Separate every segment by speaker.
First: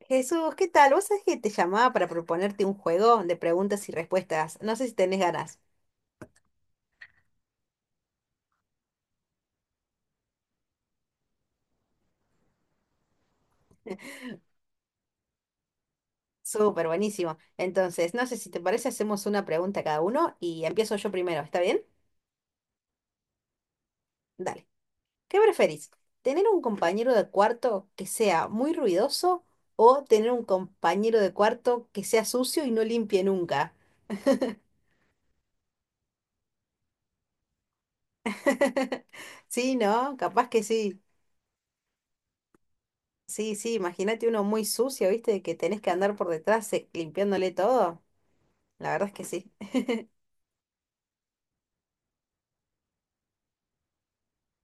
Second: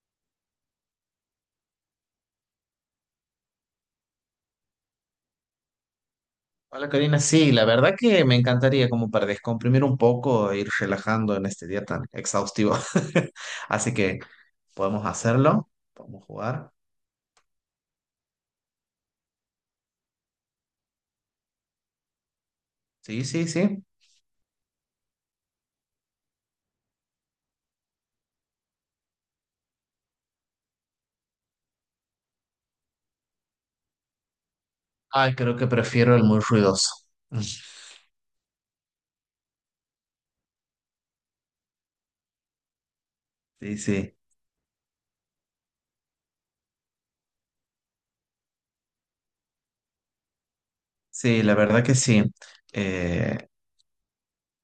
Speaker 1: Jesús, ¿qué tal? ¿Vos sabés que te llamaba para proponerte un juego de preguntas y respuestas? No sé si tenés ganas.
Speaker 2: Hola Karina, sí, la verdad que me encantaría como para descomprimir un poco e ir relajando en este día tan exhaustivo. Así que podemos hacerlo, podemos jugar.
Speaker 1: Súper, buenísimo. Entonces, no sé si te parece, hacemos una pregunta a cada uno y empiezo yo primero, ¿está bien?
Speaker 2: Sí, sí, sí.
Speaker 1: Dale. ¿Qué preferís? ¿Tener un compañero de cuarto que sea muy ruidoso o tener un compañero de cuarto que sea sucio y no limpie nunca?
Speaker 2: Ay, creo que prefiero el muy ruidoso.
Speaker 1: Sí, ¿no? Capaz que sí. Sí, sí,
Speaker 2: Sí, sí,
Speaker 1: imagínate uno muy sucio, ¿viste? Que tenés que andar por detrás limpiándole todo. La verdad es que sí.
Speaker 2: sí, la verdad que sí. Eh,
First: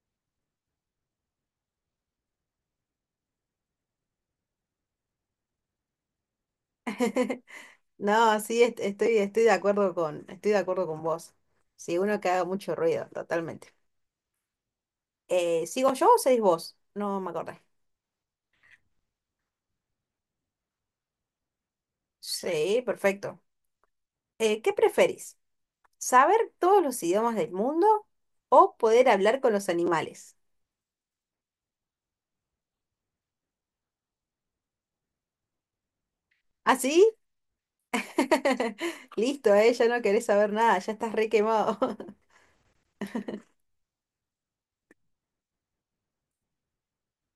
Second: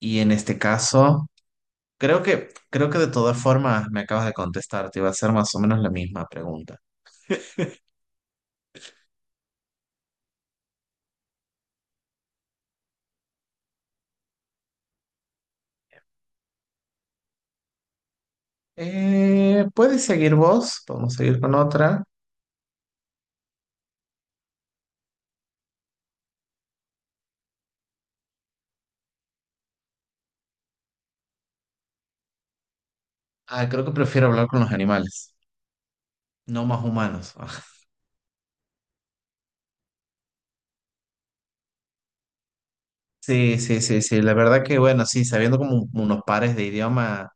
Speaker 2: y en este caso, creo que de todas formas me acabas de contestar, te iba a hacer más o menos la misma pregunta.
Speaker 1: No, sí, estoy de acuerdo con vos. Sí, uno que haga mucho ruido, totalmente. ¿Sigo yo o seguís vos? No me acordé.
Speaker 2: ¿Puedes seguir vos? Podemos seguir con otra.
Speaker 1: Sí, perfecto. ¿Qué preferís? ¿Saber todos los idiomas del mundo o poder hablar con los animales?
Speaker 2: Ah, creo que prefiero hablar con los animales. No
Speaker 1: ¿Ah,
Speaker 2: más
Speaker 1: sí?
Speaker 2: humanos.
Speaker 1: Listo, ya no querés saber nada, ya estás re quemado.
Speaker 2: Sí, sí, sí, sí. La verdad que, bueno, sí, sabiendo como unos pares de idioma,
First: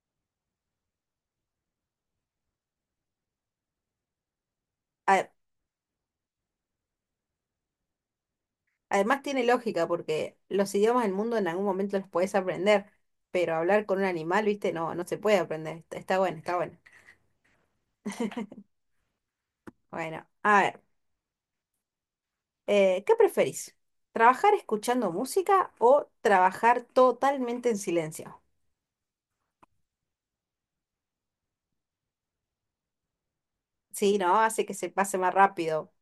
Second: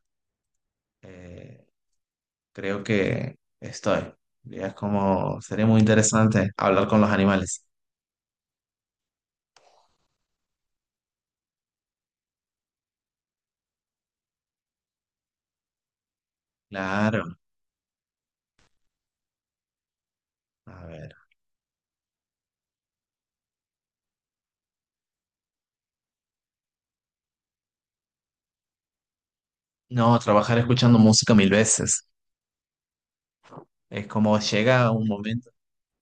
Speaker 2: eh, creo que estoy. Ya. Es
Speaker 1: A-
Speaker 2: como, sería muy interesante hablar con los animales.
Speaker 1: Además tiene lógica porque los idiomas del mundo en algún momento los podés aprender, pero hablar con un animal, viste, no, no se puede aprender. Está está bueno, está bueno.
Speaker 2: Claro.
Speaker 1: Bueno, a ver,
Speaker 2: A ver.
Speaker 1: ¿qué preferís? ¿Trabajar escuchando música o trabajar totalmente en silencio?
Speaker 2: No, trabajar escuchando música mil veces. Es
Speaker 1: Sí,
Speaker 2: como
Speaker 1: ¿no? Hace que se
Speaker 2: llega un
Speaker 1: pase más
Speaker 2: momento.
Speaker 1: rápido.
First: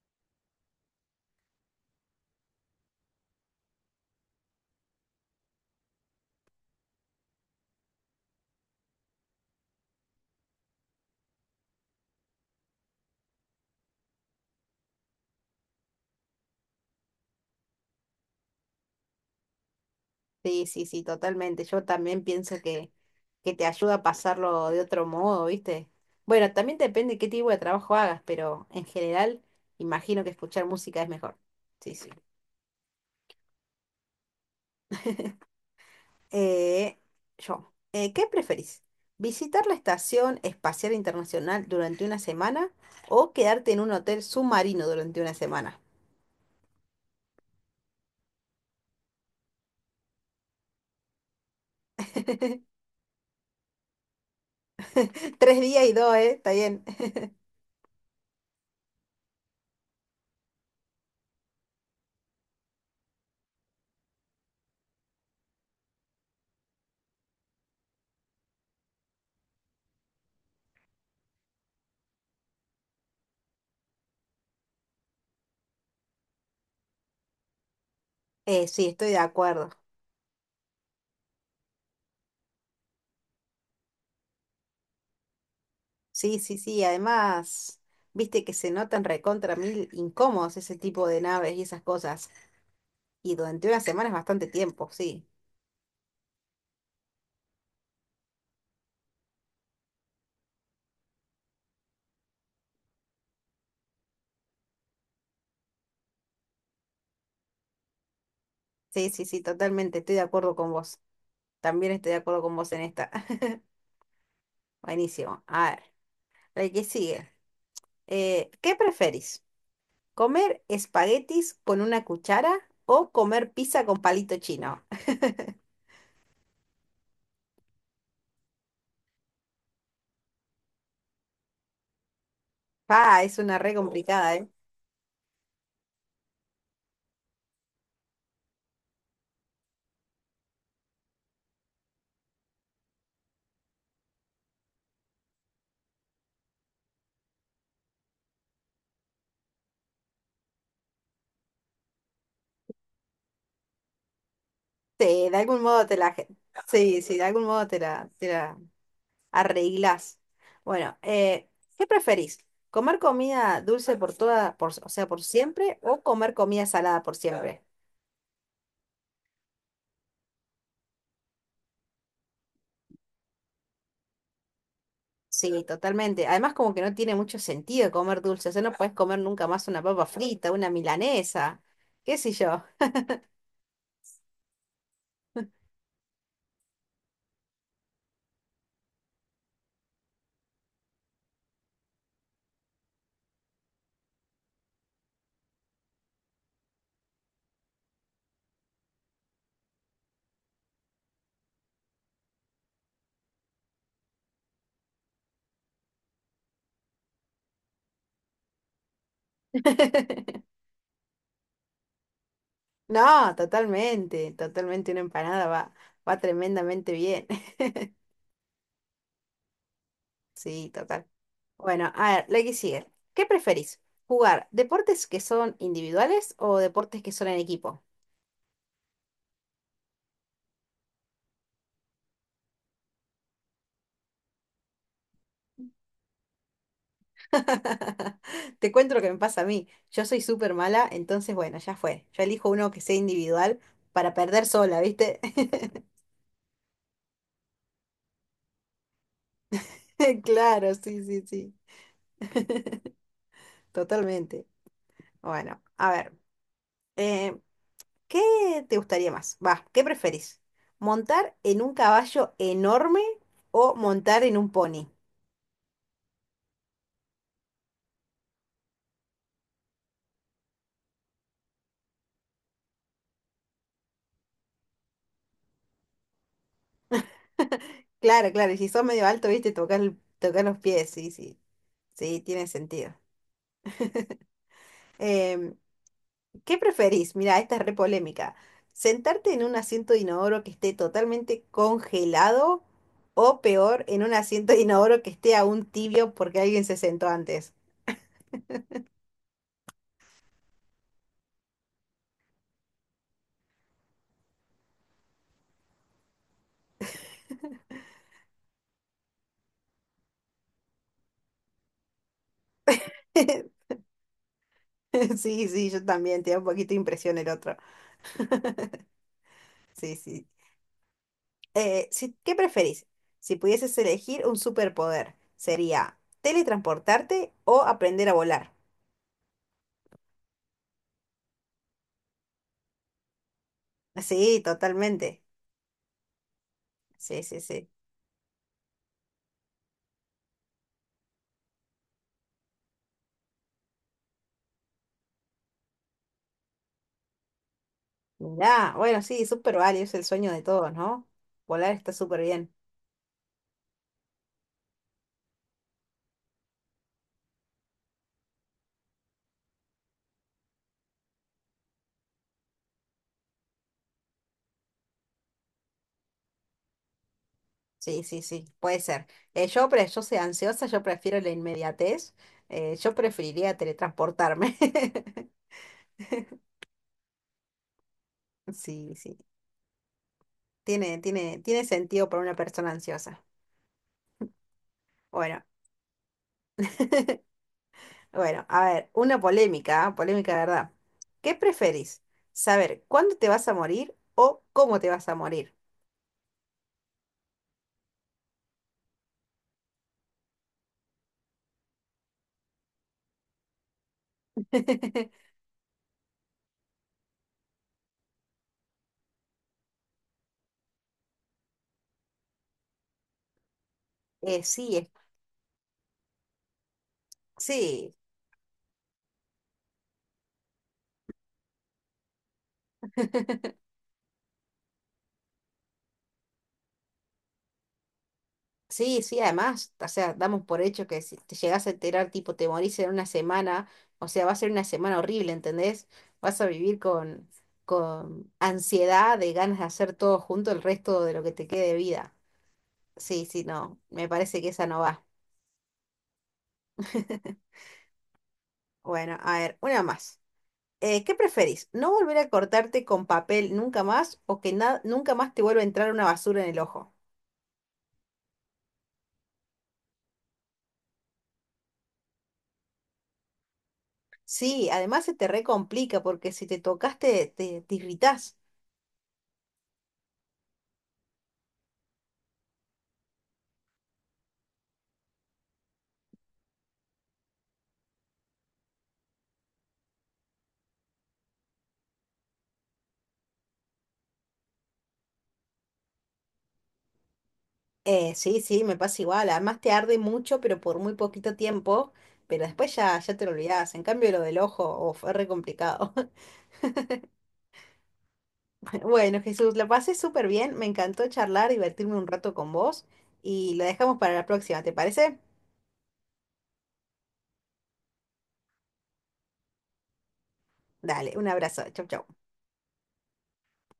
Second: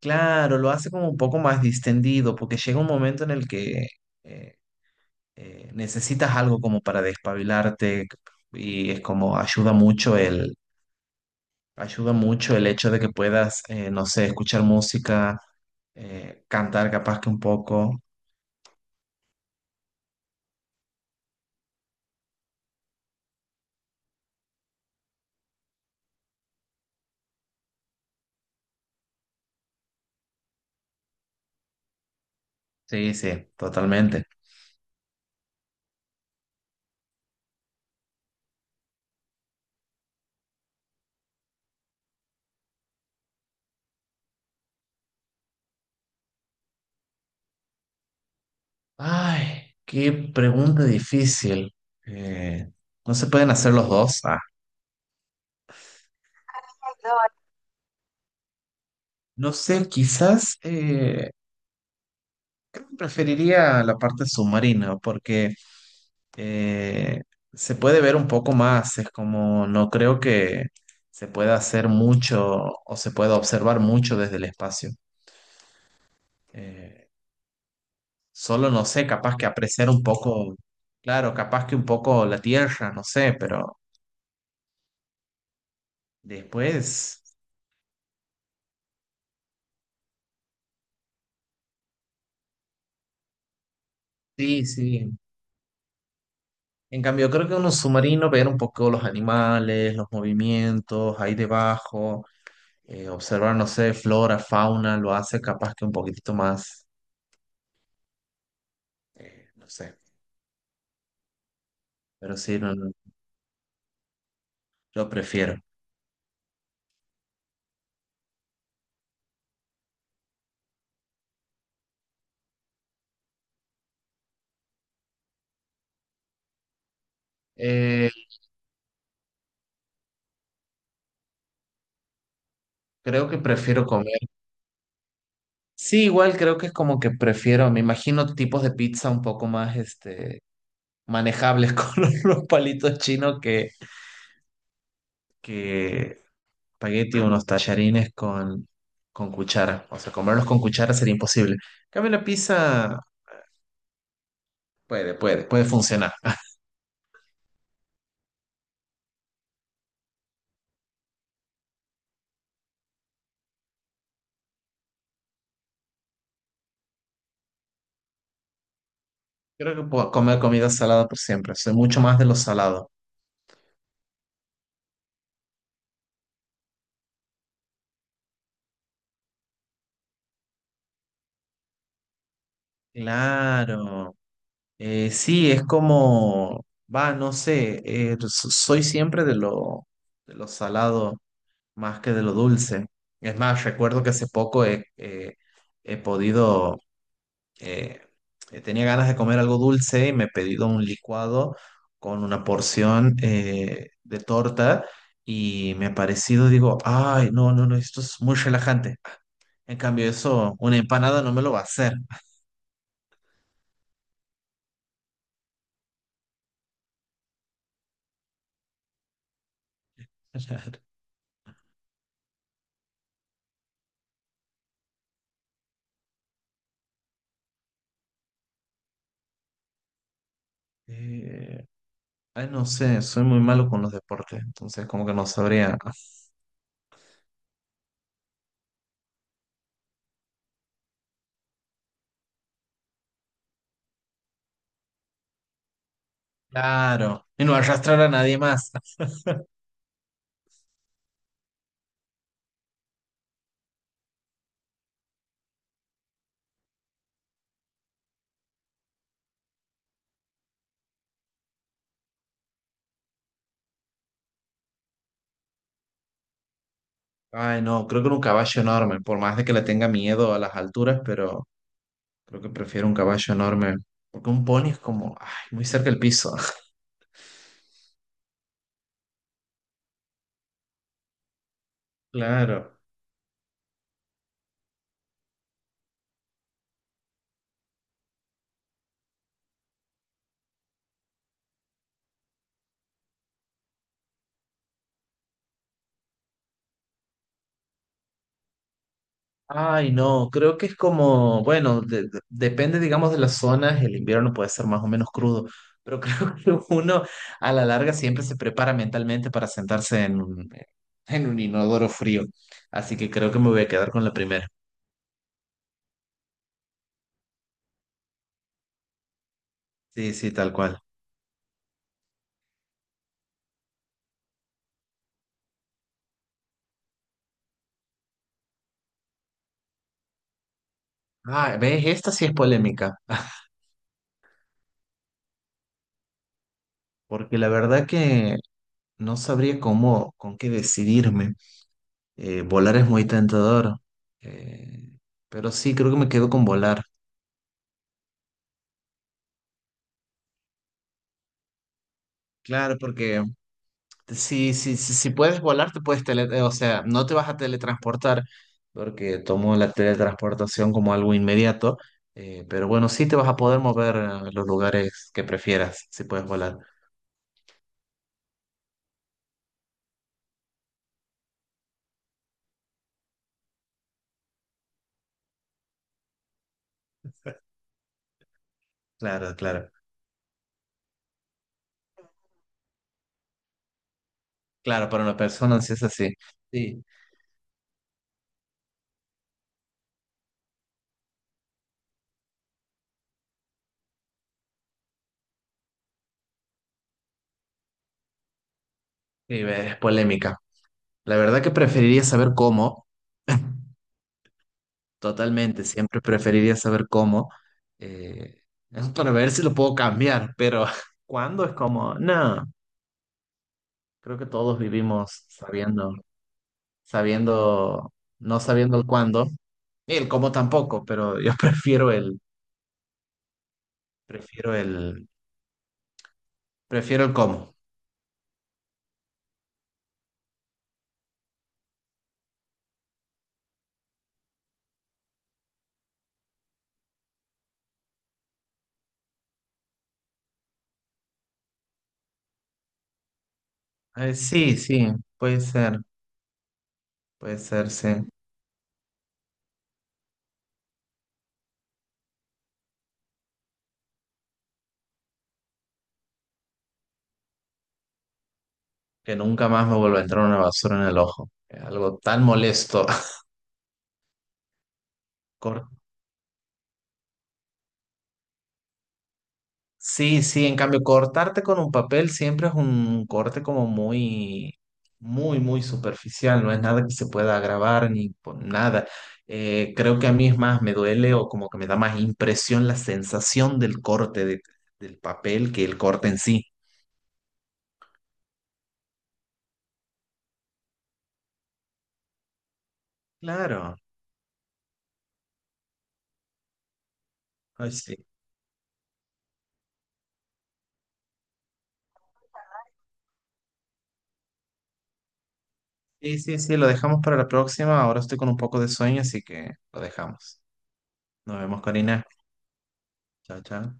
Speaker 2: Claro, lo hace como un poco más distendido, porque llega un momento en el que eh, necesitas algo como para despabilarte y es como ayuda mucho. Ayuda mucho el hecho de que puedas, no sé, escuchar música, cantar capaz que un poco.
Speaker 1: Sí, sí, sí, totalmente. Yo también pienso que te ayuda a pasarlo de otro modo, ¿viste? Bueno, también depende qué tipo de trabajo hagas, pero en general imagino que escuchar música es mejor. Sí, sí.
Speaker 2: Sí, sí, totalmente.
Speaker 1: Eh, ¿Qué preferís? ¿Visitar la Estación Espacial Internacional durante una semana o quedarte en un hotel submarino durante una semana?
Speaker 2: Ay, qué pregunta difícil. Eh, ¿No se pueden hacer los dos? Ah,
Speaker 1: Tres días y dos, ¿eh? Está bien.
Speaker 2: no sé, quizás creo que preferiría la parte submarina porque eh, se puede ver un poco más. Es como, no creo que se pueda hacer mucho o se pueda observar mucho desde el espacio. Eh, Solo no
Speaker 1: Sí,
Speaker 2: sé,
Speaker 1: estoy de
Speaker 2: capaz que
Speaker 1: acuerdo.
Speaker 2: apreciar un poco, claro, capaz que un poco la tierra, no sé, pero
Speaker 1: Sí, sí, sí.
Speaker 2: después,
Speaker 1: Además, viste que se notan recontra mil incómodos ese tipo de naves y esas cosas. Y durante una semana es bastante
Speaker 2: sí,
Speaker 1: tiempo,
Speaker 2: sí.
Speaker 1: sí.
Speaker 2: En cambio, creo que uno submarino, ver un poco los animales, los movimientos ahí debajo, observar, no sé, flora, fauna, lo hace capaz que un poquitito más,
Speaker 1: Sí, sí, sí,
Speaker 2: no sé,
Speaker 1: totalmente. Estoy de acuerdo con vos. También estoy de
Speaker 2: pero
Speaker 1: acuerdo con
Speaker 2: sí,
Speaker 1: vos
Speaker 2: no,
Speaker 1: en
Speaker 2: no,
Speaker 1: esta.
Speaker 2: yo
Speaker 1: Buenísimo.
Speaker 2: prefiero.
Speaker 1: A ver, el que sigue. ¿Qué preferís? ¿Comer espaguetis con una cuchara o comer pizza con palito chino?
Speaker 2: Eh,
Speaker 1: Ah,
Speaker 2: Creo
Speaker 1: es
Speaker 2: que
Speaker 1: una re
Speaker 2: prefiero comer.
Speaker 1: complicada, ¿eh?
Speaker 2: Sí, igual creo que es como que prefiero, me imagino tipos de pizza un poco más, este, manejables con unos palitos chinos que espagueti o unos tallarines con cuchara. O sea, comerlos con cuchara sería imposible. En cambio, la pizza puede,
Speaker 1: Sí, de
Speaker 2: puede,
Speaker 1: algún
Speaker 2: puede
Speaker 1: modo te
Speaker 2: funcionar.
Speaker 1: la... Sí, sí, de algún modo te la arreglás. Bueno, ¿qué preferís? ¿Comer comida dulce por toda, por, o sea, por siempre o comer comida salada por siempre?
Speaker 2: Creo que puedo comer comida salada por siempre. Soy mucho más de lo salado.
Speaker 1: Sí, totalmente. Además, como que no tiene mucho sentido comer dulce. O sea, no puedes comer nunca más una papa frita, una milanesa, qué sé yo.
Speaker 2: Claro. Sí, es como, va, no sé, soy siempre de lo salado más que de lo dulce. Es más, recuerdo que hace poco he podido eh, tenía ganas de comer algo dulce y me he pedido un licuado con una porción de torta y me ha parecido, digo, ay, no, no, no, esto es muy relajante. En cambio, eso, una empanada no me lo va a hacer.
Speaker 1: No, totalmente, totalmente una empanada va tremendamente bien. Sí, total. Bueno, a ver, la que sigue. ¿Qué preferís? ¿Jugar deportes que son individuales o deportes que son en equipo?
Speaker 2: Eh, ay, no sé, soy muy malo con los deportes, entonces como que no sabría.
Speaker 1: Te cuento lo que me pasa a mí. Yo soy súper mala, entonces bueno, ya fue. Yo elijo uno que sea individual para perder sola, ¿viste?
Speaker 2: Claro, y no arrastrar a nadie más.
Speaker 1: Claro, sí, sí, sí, totalmente. Bueno, a ver. Eh, ¿Qué te gustaría más? Va, ¿Qué preferís? ¿Montar en un caballo enorme o montar en un pony?
Speaker 2: Ay, no, creo que era un caballo enorme, por más de que le tenga miedo a las alturas, pero... Creo que prefiero un caballo enorme, porque un pony es como, ay, muy cerca del piso.
Speaker 1: Claro, claro, y si sos medio alto, viste, tocar los pies, sí, sí, sí, tiene
Speaker 2: Claro.
Speaker 1: sentido. Em, ¿qué preferís? Mira, esta es re polémica. ¿Sentarte en un asiento de inodoro que esté totalmente congelado o peor, en un asiento de inodoro que esté aún tibio porque alguien se sentó antes?
Speaker 2: Ay, no, creo que es como, bueno, depende, digamos, de las zonas, el invierno puede ser más o menos crudo, pero creo que uno a la larga siempre se prepara mentalmente para sentarse en un inodoro frío. Así que creo que me voy a quedar con la primera.
Speaker 1: Sí, sí, yo también, te da un poquito de impresión el otro. Sí,
Speaker 2: Sí,
Speaker 1: sí.
Speaker 2: sí, tal cual.
Speaker 1: ¿Qué preferís? Si pudieses elegir un superpoder, ¿sería teletransportarte o aprender a volar?
Speaker 2: Ah, ¿ves? Esta sí es polémica.
Speaker 1: Sí, totalmente. Sí,
Speaker 2: Porque
Speaker 1: sí,
Speaker 2: la
Speaker 1: sí.
Speaker 2: verdad que no sabría cómo, con qué decidirme. Volar es muy tentador, eh, pero sí, creo que me quedo con volar.
Speaker 1: Mirá, bueno, sí, súper válido, es el sueño de todos, ¿no? Volar está súper bien.
Speaker 2: Claro, porque si puedes volar, te puedes tele, o sea, no te vas a teletransportar, porque tomo la teletransportación como algo inmediato, pero bueno, sí te vas a poder mover a los lugares que prefieras, si puedes volar.
Speaker 1: Sí, sí, sí, puede ser. Yo soy ansiosa, yo prefiero la inmediatez. Yo preferiría teletransportarme. Sí, sí.
Speaker 2: Claro, claro.
Speaker 1: Tiene sentido para una persona ansiosa.
Speaker 2: Claro, para una
Speaker 1: Bueno.
Speaker 2: persona sí es así. Sí,
Speaker 1: Bueno, a ver, una polémica, ¿ah? Polémica de verdad. ¿Qué preferís? ¿Saber cuándo te vas a morir o cómo te vas a morir?
Speaker 2: sí, es polémica. La verdad que preferiría saber cómo. Totalmente, siempre preferiría saber cómo, eh, es para ver si lo puedo cambiar, pero cuándo es como, no, creo que
Speaker 1: Eh,
Speaker 2: todos
Speaker 1: sí, es-
Speaker 2: vivimos sabiendo,
Speaker 1: sí,
Speaker 2: no sabiendo el cuándo, y el cómo tampoco, pero yo prefiero el, prefiero el cómo.
Speaker 1: sí, sí, además, o sea, damos por hecho que si te llegas a enterar, tipo, te morís en una semana, o sea, va a ser una semana horrible, ¿entendés? Vas a vivir con ansiedad de ganas de hacer todo junto el resto de lo que te quede de vida. Sí, sí, no, me parece que
Speaker 2: Sí,
Speaker 1: esa no
Speaker 2: sí,
Speaker 1: va.
Speaker 2: puede ser, puede ser, sí,
Speaker 1: Bueno, a ver, una más. ¿Qué preferís? ¿No volver a cortarte con papel nunca más o que na- nunca más te vuelva a entrar una basura en el ojo?
Speaker 2: que nunca más me vuelva a entrar una basura en el ojo. Es algo tan molesto.
Speaker 1: Sí, además se te recomplica porque si te tocaste te irritás.
Speaker 2: Sí, sí, en cambio, cortarte con un papel siempre es un corte como muy superficial, no es nada que se pueda grabar ni nada. Creo que a mí es más, me duele o como que me da más impresión la sensación del corte del papel que el corte en sí.
Speaker 1: Sí, sí, me pasa igual. Además te arde mucho, pero por muy poquito tiempo. Pero después ya, ya te lo olvidás.
Speaker 2: Claro,
Speaker 1: En cambio, lo del ojo, oh, fue re complicado.
Speaker 2: ay, sí.
Speaker 1: Bueno, Jesús, la pasé súper bien. Me encantó charlar, divertirme un rato con vos. Y lo dejamos para la próxima, ¿te parece?
Speaker 2: Sí, sí, sí, lo dejamos para la próxima. Ahora estoy con un poco de sueño, así que lo dejamos.
Speaker 1: Dale, un
Speaker 2: Nos vemos,
Speaker 1: abrazo. Chau,
Speaker 2: Corina.
Speaker 1: chau.
Speaker 2: Chao, chao.